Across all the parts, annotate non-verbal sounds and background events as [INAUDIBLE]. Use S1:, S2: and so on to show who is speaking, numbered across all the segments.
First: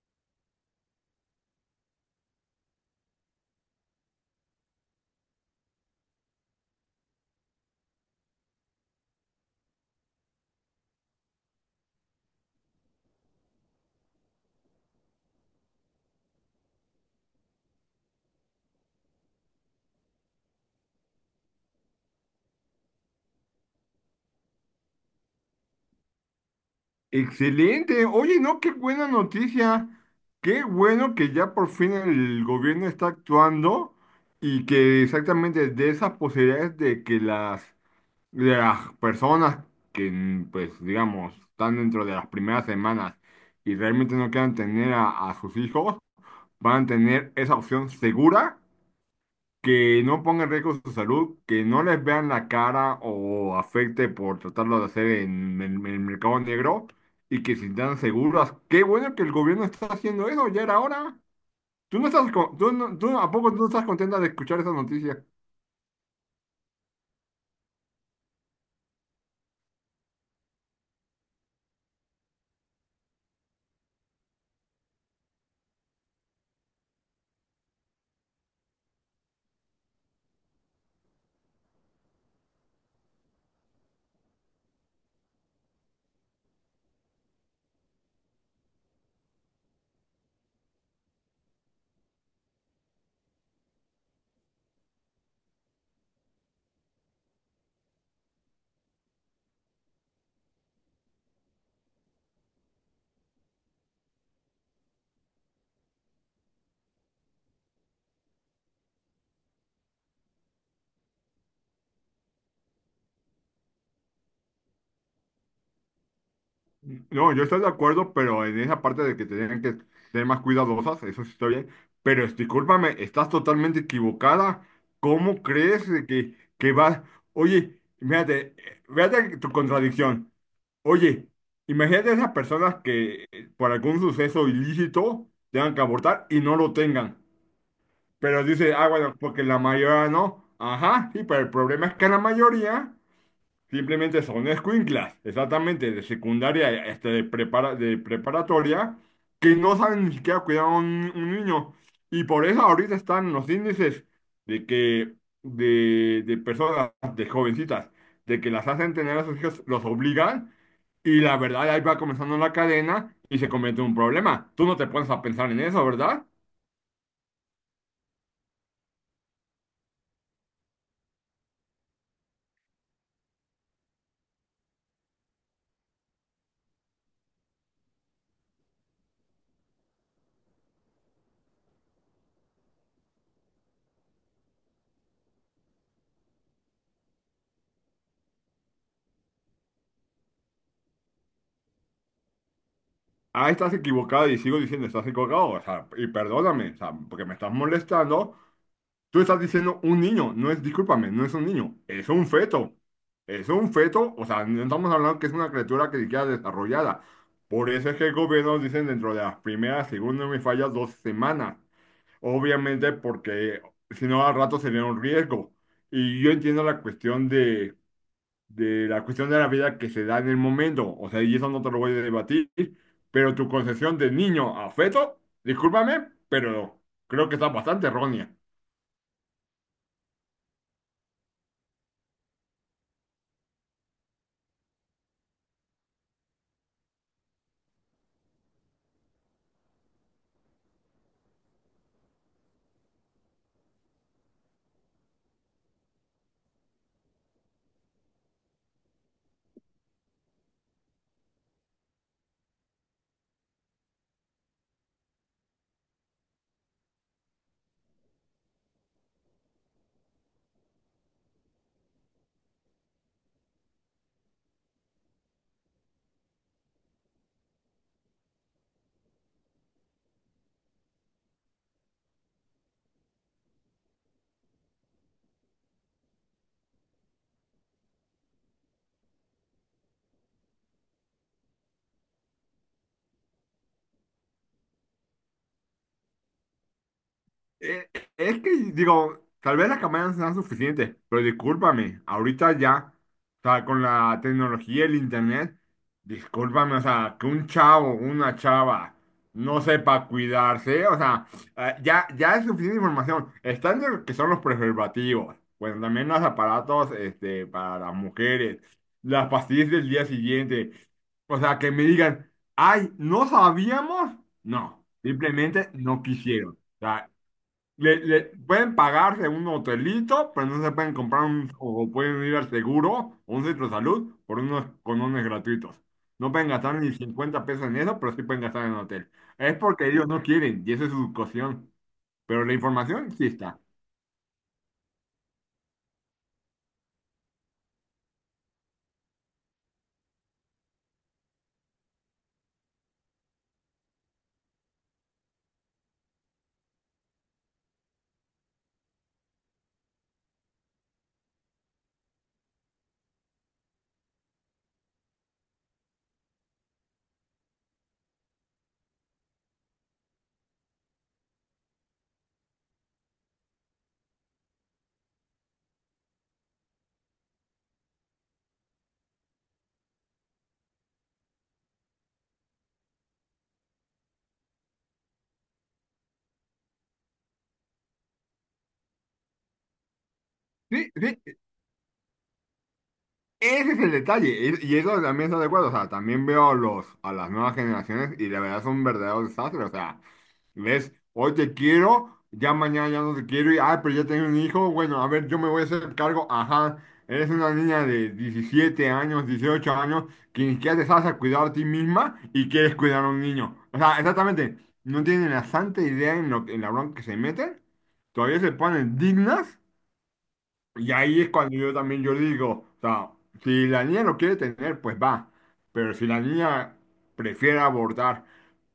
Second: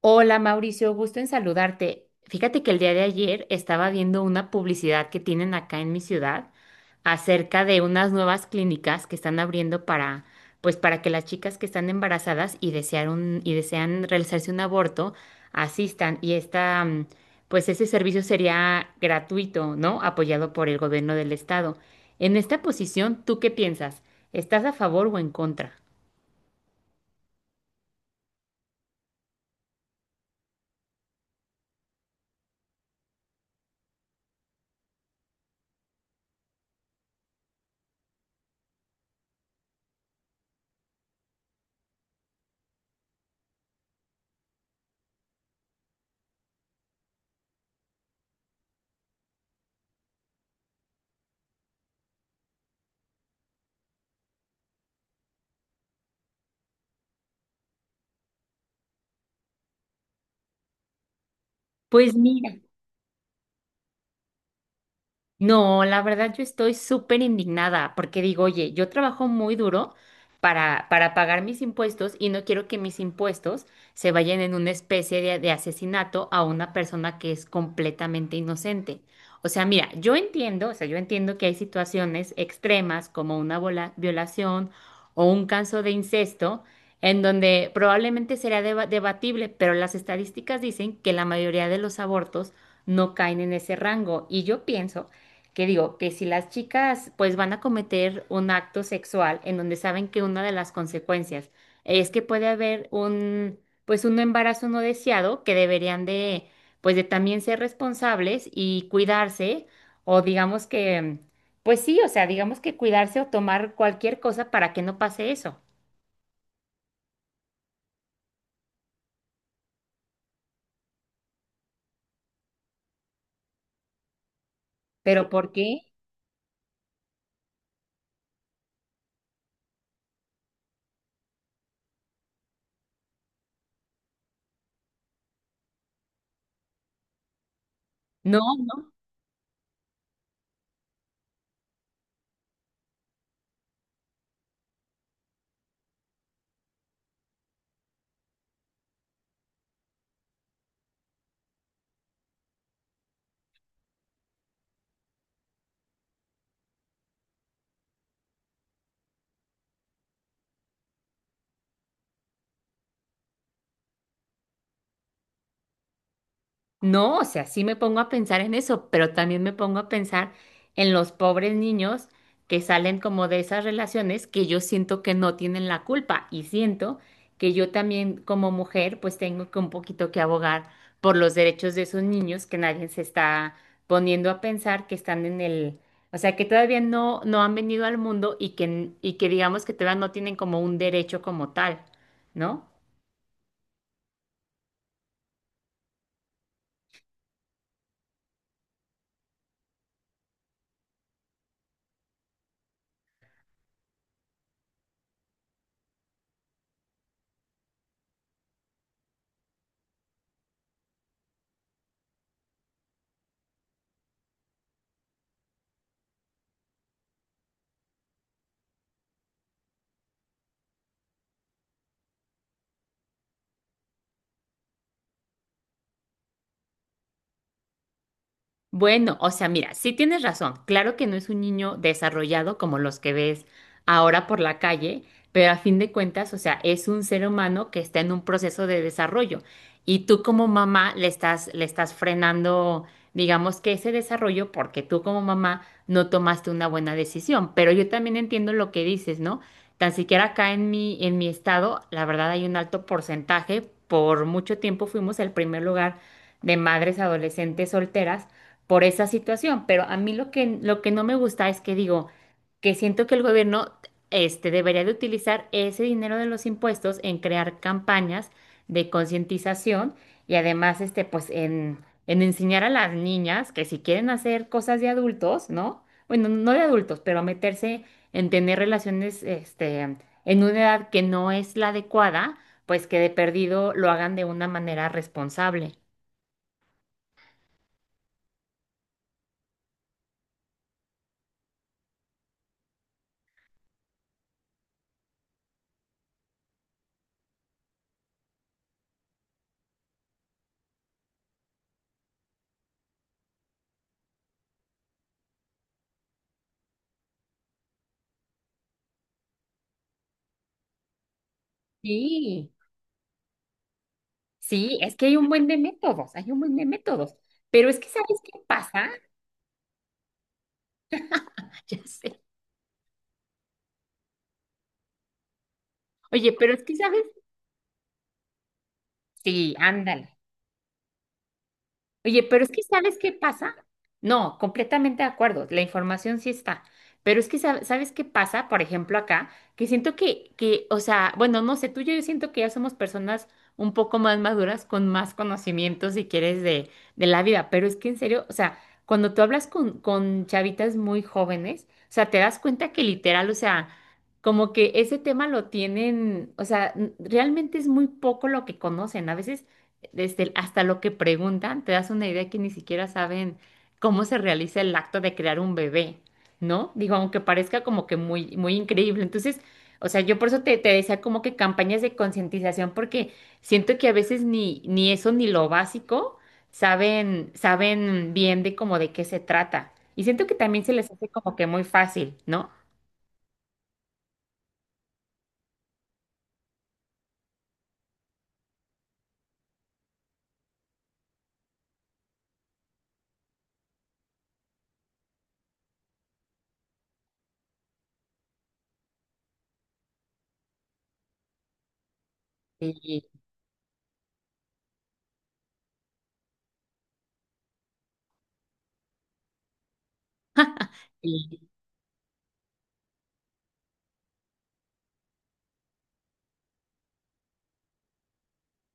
S1: Hola Mauricio, gusto en saludarte. Fíjate que el día de ayer estaba viendo una publicidad que tienen acá en mi ciudad acerca de unas nuevas clínicas que están abriendo para, pues para que las chicas que están embarazadas y desean realizarse un aborto asistan. Y esta, pues ese servicio sería gratuito, ¿no? Apoyado por el gobierno del estado. En esta posición, ¿tú qué piensas? ¿Estás a favor o en contra?
S2: Excelente. Oye, no, qué buena noticia. Qué bueno que ya por fin el gobierno está actuando y que exactamente de esas posibilidades de de las personas que, pues, digamos, están dentro de las primeras semanas y realmente no quieran tener a sus hijos, van a tener esa opción segura que no ponga en riesgo su salud, que no les vean la cara o afecte por tratarlo de hacer en el mercado negro y que se sientan seguras. Qué bueno que el gobierno está haciendo eso, ya era hora. ¿Tú no
S1: Pues
S2: estás, con-
S1: mira.
S2: tú no- tú- ¿A poco tú no estás contenta de escuchar esa noticia?
S1: No, la verdad yo estoy súper indignada porque digo, oye, yo trabajo muy duro para pagar mis impuestos y no quiero que mis impuestos se vayan en una especie de asesinato a una persona que es completamente inocente. O sea, mira, yo entiendo, o sea, yo entiendo que hay situaciones extremas como una violación o un caso de incesto en donde probablemente será debatible, pero las estadísticas dicen que la mayoría de los abortos no caen en ese rango y yo pienso que digo, que si las chicas pues van a cometer un acto sexual en donde saben que una de las consecuencias es que puede haber un pues un embarazo no deseado que deberían de pues de también ser responsables y cuidarse o digamos que pues sí, o sea, digamos que cuidarse o tomar cualquier cosa para que no pase eso.
S2: No, yo estoy de acuerdo, pero en esa parte de que tienen que ser más cuidadosas, eso sí está bien. Discúlpame, estás totalmente equivocada.
S1: Pero
S2: ¿Cómo
S1: ¿por qué?
S2: crees de que vas? Oye, fíjate, fíjate tu contradicción. Oye, imagínate esas personas que por algún suceso ilícito tengan que abortar y no lo tengan. Pero dice,
S1: No.
S2: ah, bueno, porque la mayoría no. Ajá, sí, pero el problema es que la mayoría simplemente son escuinclas, exactamente, de secundaria, este, de preparatoria, que no saben ni siquiera cuidar a un niño. Y por eso ahorita están los índices de que, de personas, de jovencitas, de que las hacen tener a sus hijos, los obligan. Y la verdad, ahí va comenzando la cadena y se convierte en un problema. Tú no te pones a pensar en eso, ¿verdad?
S1: No, o sea, sí me pongo a pensar en eso, pero también me pongo a pensar en los pobres niños que salen como de esas relaciones que yo siento que no tienen la culpa y siento que yo también como mujer pues tengo que un poquito que abogar por los derechos de esos niños que nadie se está poniendo a pensar que están en el, o sea, que todavía no han venido al mundo y que digamos que todavía no tienen como un derecho como tal, ¿no?
S2: Ah, estás equivocado y sigo diciendo, estás equivocado. O sea, y perdóname, o sea, porque me estás molestando. Tú estás diciendo un niño, no es, discúlpame, no es un niño, es un feto. Es un feto, o sea, no estamos hablando que es una criatura que ni siquiera desarrollada. Por eso es que el gobierno dicen dentro de las primeras, según no me falla, 2 semanas. Obviamente porque si no al rato sería un riesgo. Y yo entiendo la cuestión de la cuestión de la vida que se da en el momento. O sea, y eso no te lo voy a debatir, pero tu concepción de niño a feto, discúlpame, pero creo que está bastante errónea.
S1: Bueno, o sea, mira, sí tienes razón. Claro que no es un niño desarrollado como los que ves ahora por la calle, pero a fin de cuentas, o sea, es un ser humano que está en un proceso de desarrollo y tú como mamá le estás frenando, digamos que ese desarrollo porque tú como mamá no tomaste una buena decisión. Pero yo también entiendo lo que dices, ¿no? Tan siquiera acá en mi estado, la verdad hay un alto porcentaje. Por mucho tiempo fuimos el primer lugar de madres adolescentes solteras por esa situación, pero a mí lo que no me gusta es que digo que siento que el gobierno este, debería de utilizar ese dinero de los impuestos en crear campañas de concientización y además este, pues en enseñar a las niñas que si quieren hacer cosas de adultos, ¿no? Bueno, no de adultos, pero meterse en tener relaciones este, en una edad que no es la adecuada, pues que de perdido lo hagan de una manera responsable.
S2: Eh, es que, digo, tal vez las campañas sean suficientes, pero discúlpame, ahorita ya, o sea, con la tecnología y el internet, discúlpame, o sea, que un chavo, una chava, no sepa cuidarse, o sea, ya es suficiente información. Están lo que son los preservativos, bueno, también los aparatos, este, para las mujeres, las pastillas del día siguiente, o sea, que me digan,
S1: Sí.
S2: ay, ¿no sabíamos?
S1: Sí,
S2: No,
S1: es que hay un buen de
S2: simplemente no
S1: métodos, hay un
S2: quisieron.
S1: buen de
S2: O sea,
S1: métodos. Pero es que, ¿sabes qué
S2: pueden
S1: pasa? [LAUGHS]
S2: pagarse un hotelito, pero no se pueden comprar un,
S1: Ya
S2: o
S1: sé.
S2: pueden ir al seguro o un centro de salud por unos conones gratuitos. No
S1: Oye,
S2: pueden
S1: pero es que,
S2: gastar ni
S1: ¿sabes?
S2: 50 pesos en eso, pero sí pueden gastar en hotel.
S1: Sí,
S2: Es porque ellos
S1: ándale.
S2: no quieren y esa es su cocción.
S1: Oye, pero
S2: Pero
S1: es
S2: la
S1: que ¿sabes
S2: información
S1: qué
S2: sí
S1: pasa?
S2: está.
S1: No, completamente de acuerdo, la información sí está, pero es que ¿sabes qué pasa? Por ejemplo, acá, que siento o sea, bueno, no sé, tú y yo siento que ya somos personas un poco más maduras, con más conocimiento, si quieres, de la vida, pero es que en serio, o sea, cuando tú hablas con chavitas muy jóvenes, o sea, te das cuenta que literal, o sea, como que ese tema lo tienen, o sea, realmente es muy poco lo que conocen, a veces hasta lo que preguntan, te das una idea que ni siquiera saben cómo se realiza el acto de crear un bebé, ¿no? Digo, aunque parezca como que muy, muy increíble. Entonces, o sea, yo por eso te decía como que campañas de concientización, porque siento que a veces ni eso ni lo básico saben, saben bien de como de qué se trata. Y siento que también se les
S2: Sí,
S1: hace
S2: sí,
S1: como que muy fácil, ¿no?
S2: ese es el detalle, y eso también estoy de acuerdo, o sea, también veo a las nuevas generaciones y la verdad son verdaderos desastres, o sea, ves, hoy te quiero, ya mañana ya no te quiero, y, ah, pero ya tengo un hijo, bueno, a ver, yo me voy a hacer cargo, ajá, eres una niña de 17 años, 18 años, que ni siquiera te sabes a cuidar a ti misma y quieres
S1: Y,
S2: cuidar a un niño, o sea, exactamente, no tienen la santa idea en, lo, en la bronca que se meten, todavía se ponen dignas y ahí es
S1: y-
S2: cuando yo también yo digo, o sea, si la niña lo quiere tener, pues va, pero si la niña prefiere abordar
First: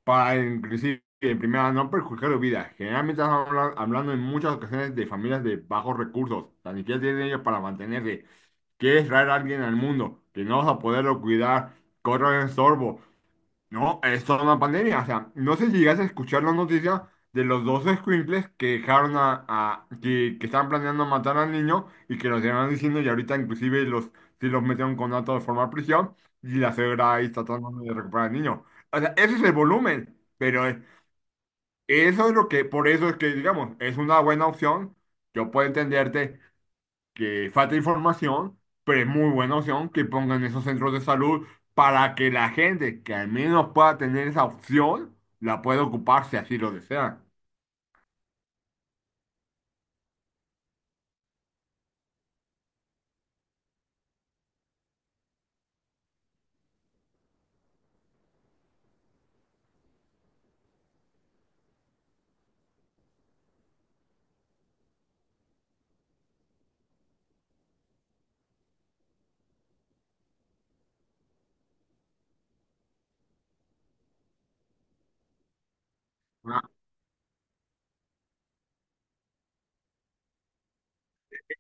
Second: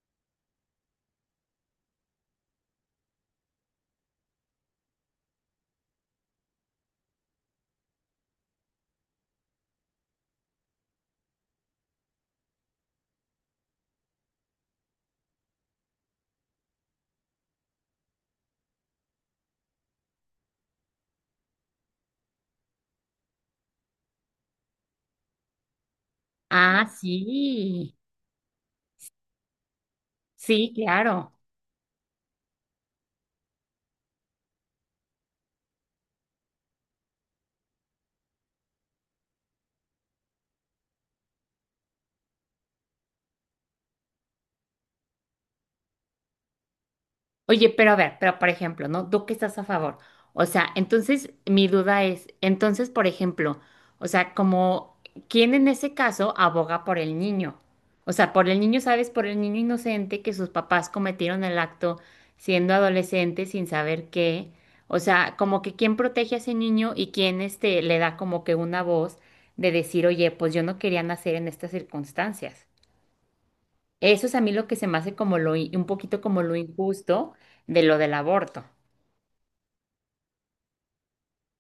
S2: para inclusive, en primera, no perjudicar su vida, generalmente estamos hablando en muchas ocasiones de familias de bajos recursos, o sea, ni siquiera tienen ellos para mantenerse, quieres traer a alguien al mundo, que no vas a poderlo cuidar, corre el sorbo, no, es toda una pandemia. O sea, no sé si llegas a escuchar la noticia de los 2 escuincles que dejaron que estaban planeando matar al niño y que los llevan diciendo y ahorita inclusive los, sí los metieron con datos de forma prisión y la
S1: ah,
S2: suegra ahí está tratando de
S1: sí,
S2: recuperar al niño. O sea, ese es el volumen, pero
S1: sí, claro.
S2: eso es lo que, por eso es que, digamos, es una buena opción. Yo puedo entenderte que falta información, pero es muy buena opción que pongan esos centros de salud para que la gente que al menos pueda tener esa opción la pueda ocupar si así lo desea.
S1: Oye, pero a ver, pero por ejemplo, ¿no? ¿Tú qué estás a favor? O sea, entonces mi duda es, entonces, por ejemplo, o sea, como, ¿quién en ese caso aboga por el niño? O sea, por el niño, ¿sabes? Por el niño inocente que sus papás cometieron el acto siendo adolescente sin saber qué. O sea, como que quién protege a ese niño y quién este, le da como que una voz de decir, oye, pues yo no quería nacer en estas circunstancias. Eso es a mí lo que se me hace como lo, un poquito como lo injusto de lo del aborto.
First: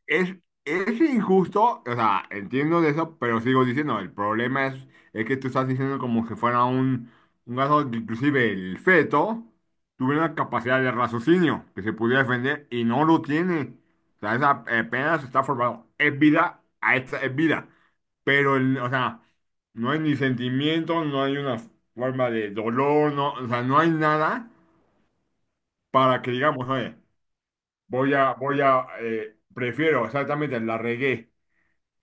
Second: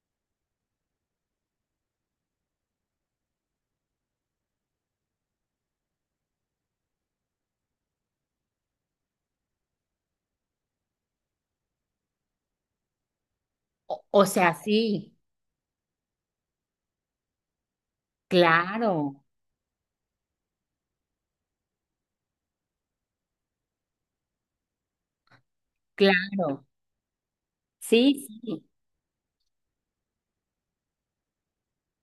S2: Es, es injusto, o sea, entiendo de eso, pero sigo diciendo, el problema es que tú estás diciendo como que fuera un caso que inclusive el feto tuviera una capacidad de raciocinio que se pudiera defender y no lo tiene. O sea, esa
S1: Sí,
S2: apenas está formado. Es vida, a esta es vida. O sea,
S1: claro,
S2: no hay ni sentimiento, no hay una forma de dolor, no, o sea, no hay nada para que
S1: claro.
S2: digamos, oye,
S1: Sí, sí.
S2: prefiero exactamente la regué.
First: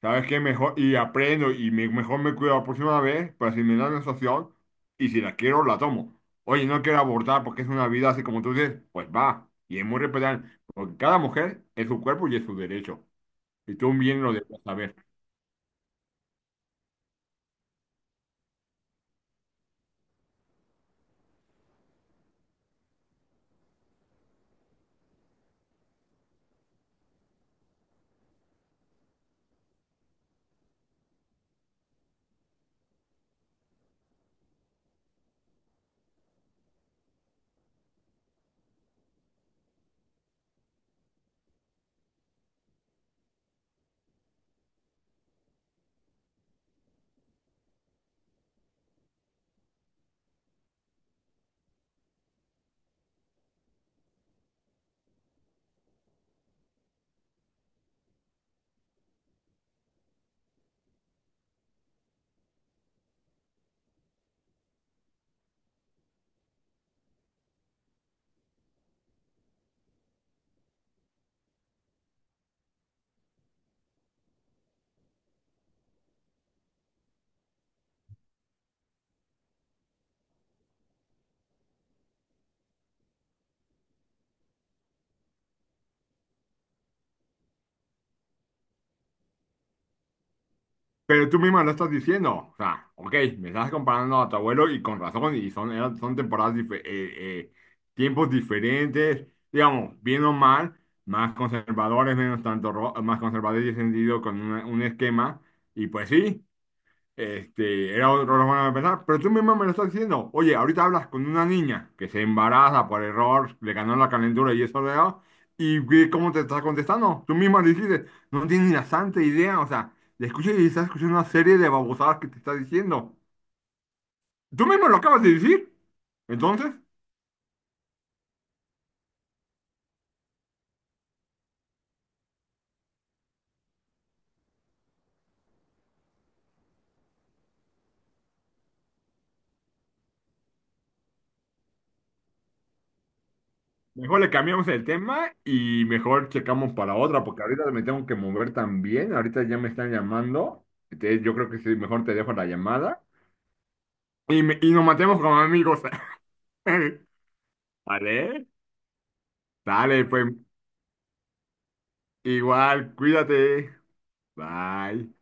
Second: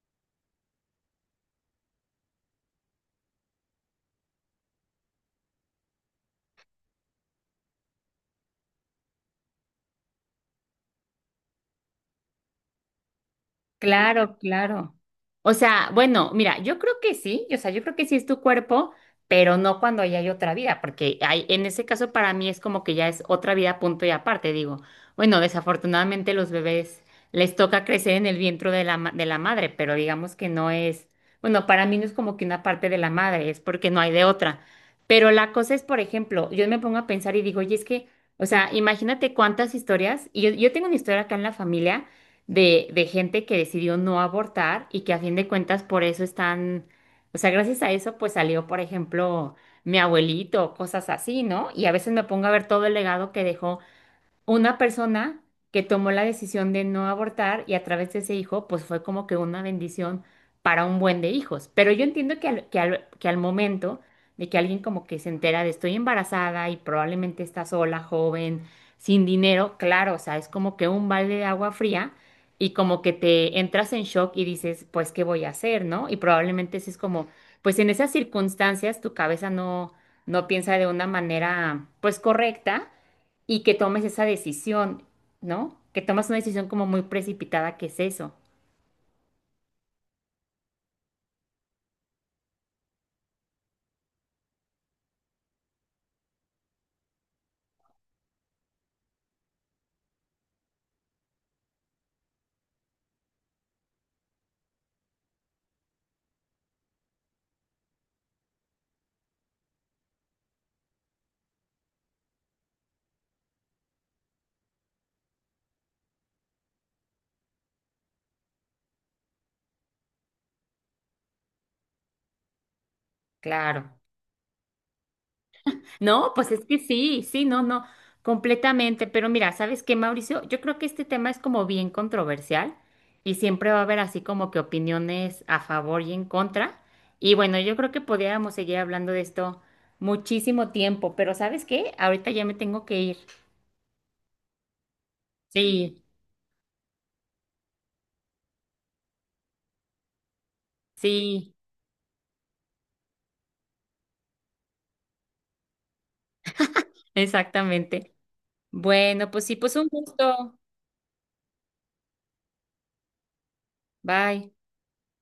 S2: ¿Sabes qué? Mejor, y aprendo y mejor me cuido la próxima vez para si me da la situación y si la quiero, la tomo. Oye, no quiero abortar porque es una vida así como tú dices, pues va. Y es muy respetable, porque cada mujer es su cuerpo y es su derecho. Y tú bien lo
S1: Claro,
S2: debes
S1: claro.
S2: saber.
S1: O sea, bueno, mira, yo creo que sí, o sea, yo creo que sí es tu cuerpo, pero no cuando ya hay otra vida, porque hay, en ese caso para mí es como que ya es otra vida punto y aparte, digo, bueno, desafortunadamente los bebés les toca crecer en el vientre de la, de la madre, pero digamos que no es, bueno, para mí no es como que una parte de la madre, es porque no hay de otra. Pero la cosa es, por ejemplo, yo me pongo a pensar y digo, oye, es que, o sea, imagínate cuántas historias, y yo tengo una historia acá en la familia de gente que decidió no abortar y que a fin de cuentas por eso están, o sea, gracias a eso pues salió, por ejemplo, mi abuelito, cosas así, ¿no? Y a veces me pongo a ver todo el legado que dejó una persona que tomó la decisión de no abortar y a través de ese hijo, pues fue como que una bendición para un buen de hijos. Pero yo entiendo que al momento de que alguien como que se entera de estoy embarazada y probablemente está sola, joven, sin dinero, claro, o sea, es como que un balde de agua fría y como que te entras en shock y dices, pues, ¿qué voy a hacer, no? Y probablemente ese es como, pues en esas circunstancias tu cabeza no piensa de una manera, pues, correcta y que tomes esa decisión, ¿no? Que tomas una decisión como muy precipitada, ¿qué es eso?
S2: Pero tú misma lo estás diciendo. O sea, ok, me estás comparando a tu abuelo y con razón, son temporadas, tiempos diferentes, digamos, bien o mal, más conservadores, menos tanto, más conservadores y sentido con un esquema. Y pues sí. Este, era otra forma de pensar, pero tú mismo me lo estás diciendo. Oye, ahorita hablas con una niña que se embaraza por error, le ganó la calentura y eso le da, y ve cómo te está contestando. Tú mismo le dijiste, no tienes ni la santa idea, o sea, le escuchas y estás escuchando una serie de babosadas que te está diciendo.
S1: Claro.
S2: Tú mismo lo acabas de decir.
S1: No, pues es
S2: Entonces,
S1: que sí, sí, no, no, completamente. Pero mira, ¿sabes qué, Mauricio? Yo creo que este tema es como bien controversial y siempre va a haber así como que opiniones a favor y en contra. Y bueno, yo creo que podríamos seguir hablando de esto muchísimo tiempo, pero ¿sabes qué? Ahorita ya me tengo que ir.
S2: mejor le cambiamos el tema y
S1: Sí,
S2: mejor checamos para otra, porque ahorita me tengo que mover también. Ahorita ya me están llamando. Entonces, yo creo
S1: sí,
S2: que sí, mejor te dejo la llamada y, y nos matemos como amigos. [LAUGHS] [LAUGHS]
S1: exactamente.
S2: Vale,
S1: Bueno, pues sí, pues un
S2: dale, pues
S1: gusto.
S2: igual, cuídate.
S1: Bye.
S2: Bye.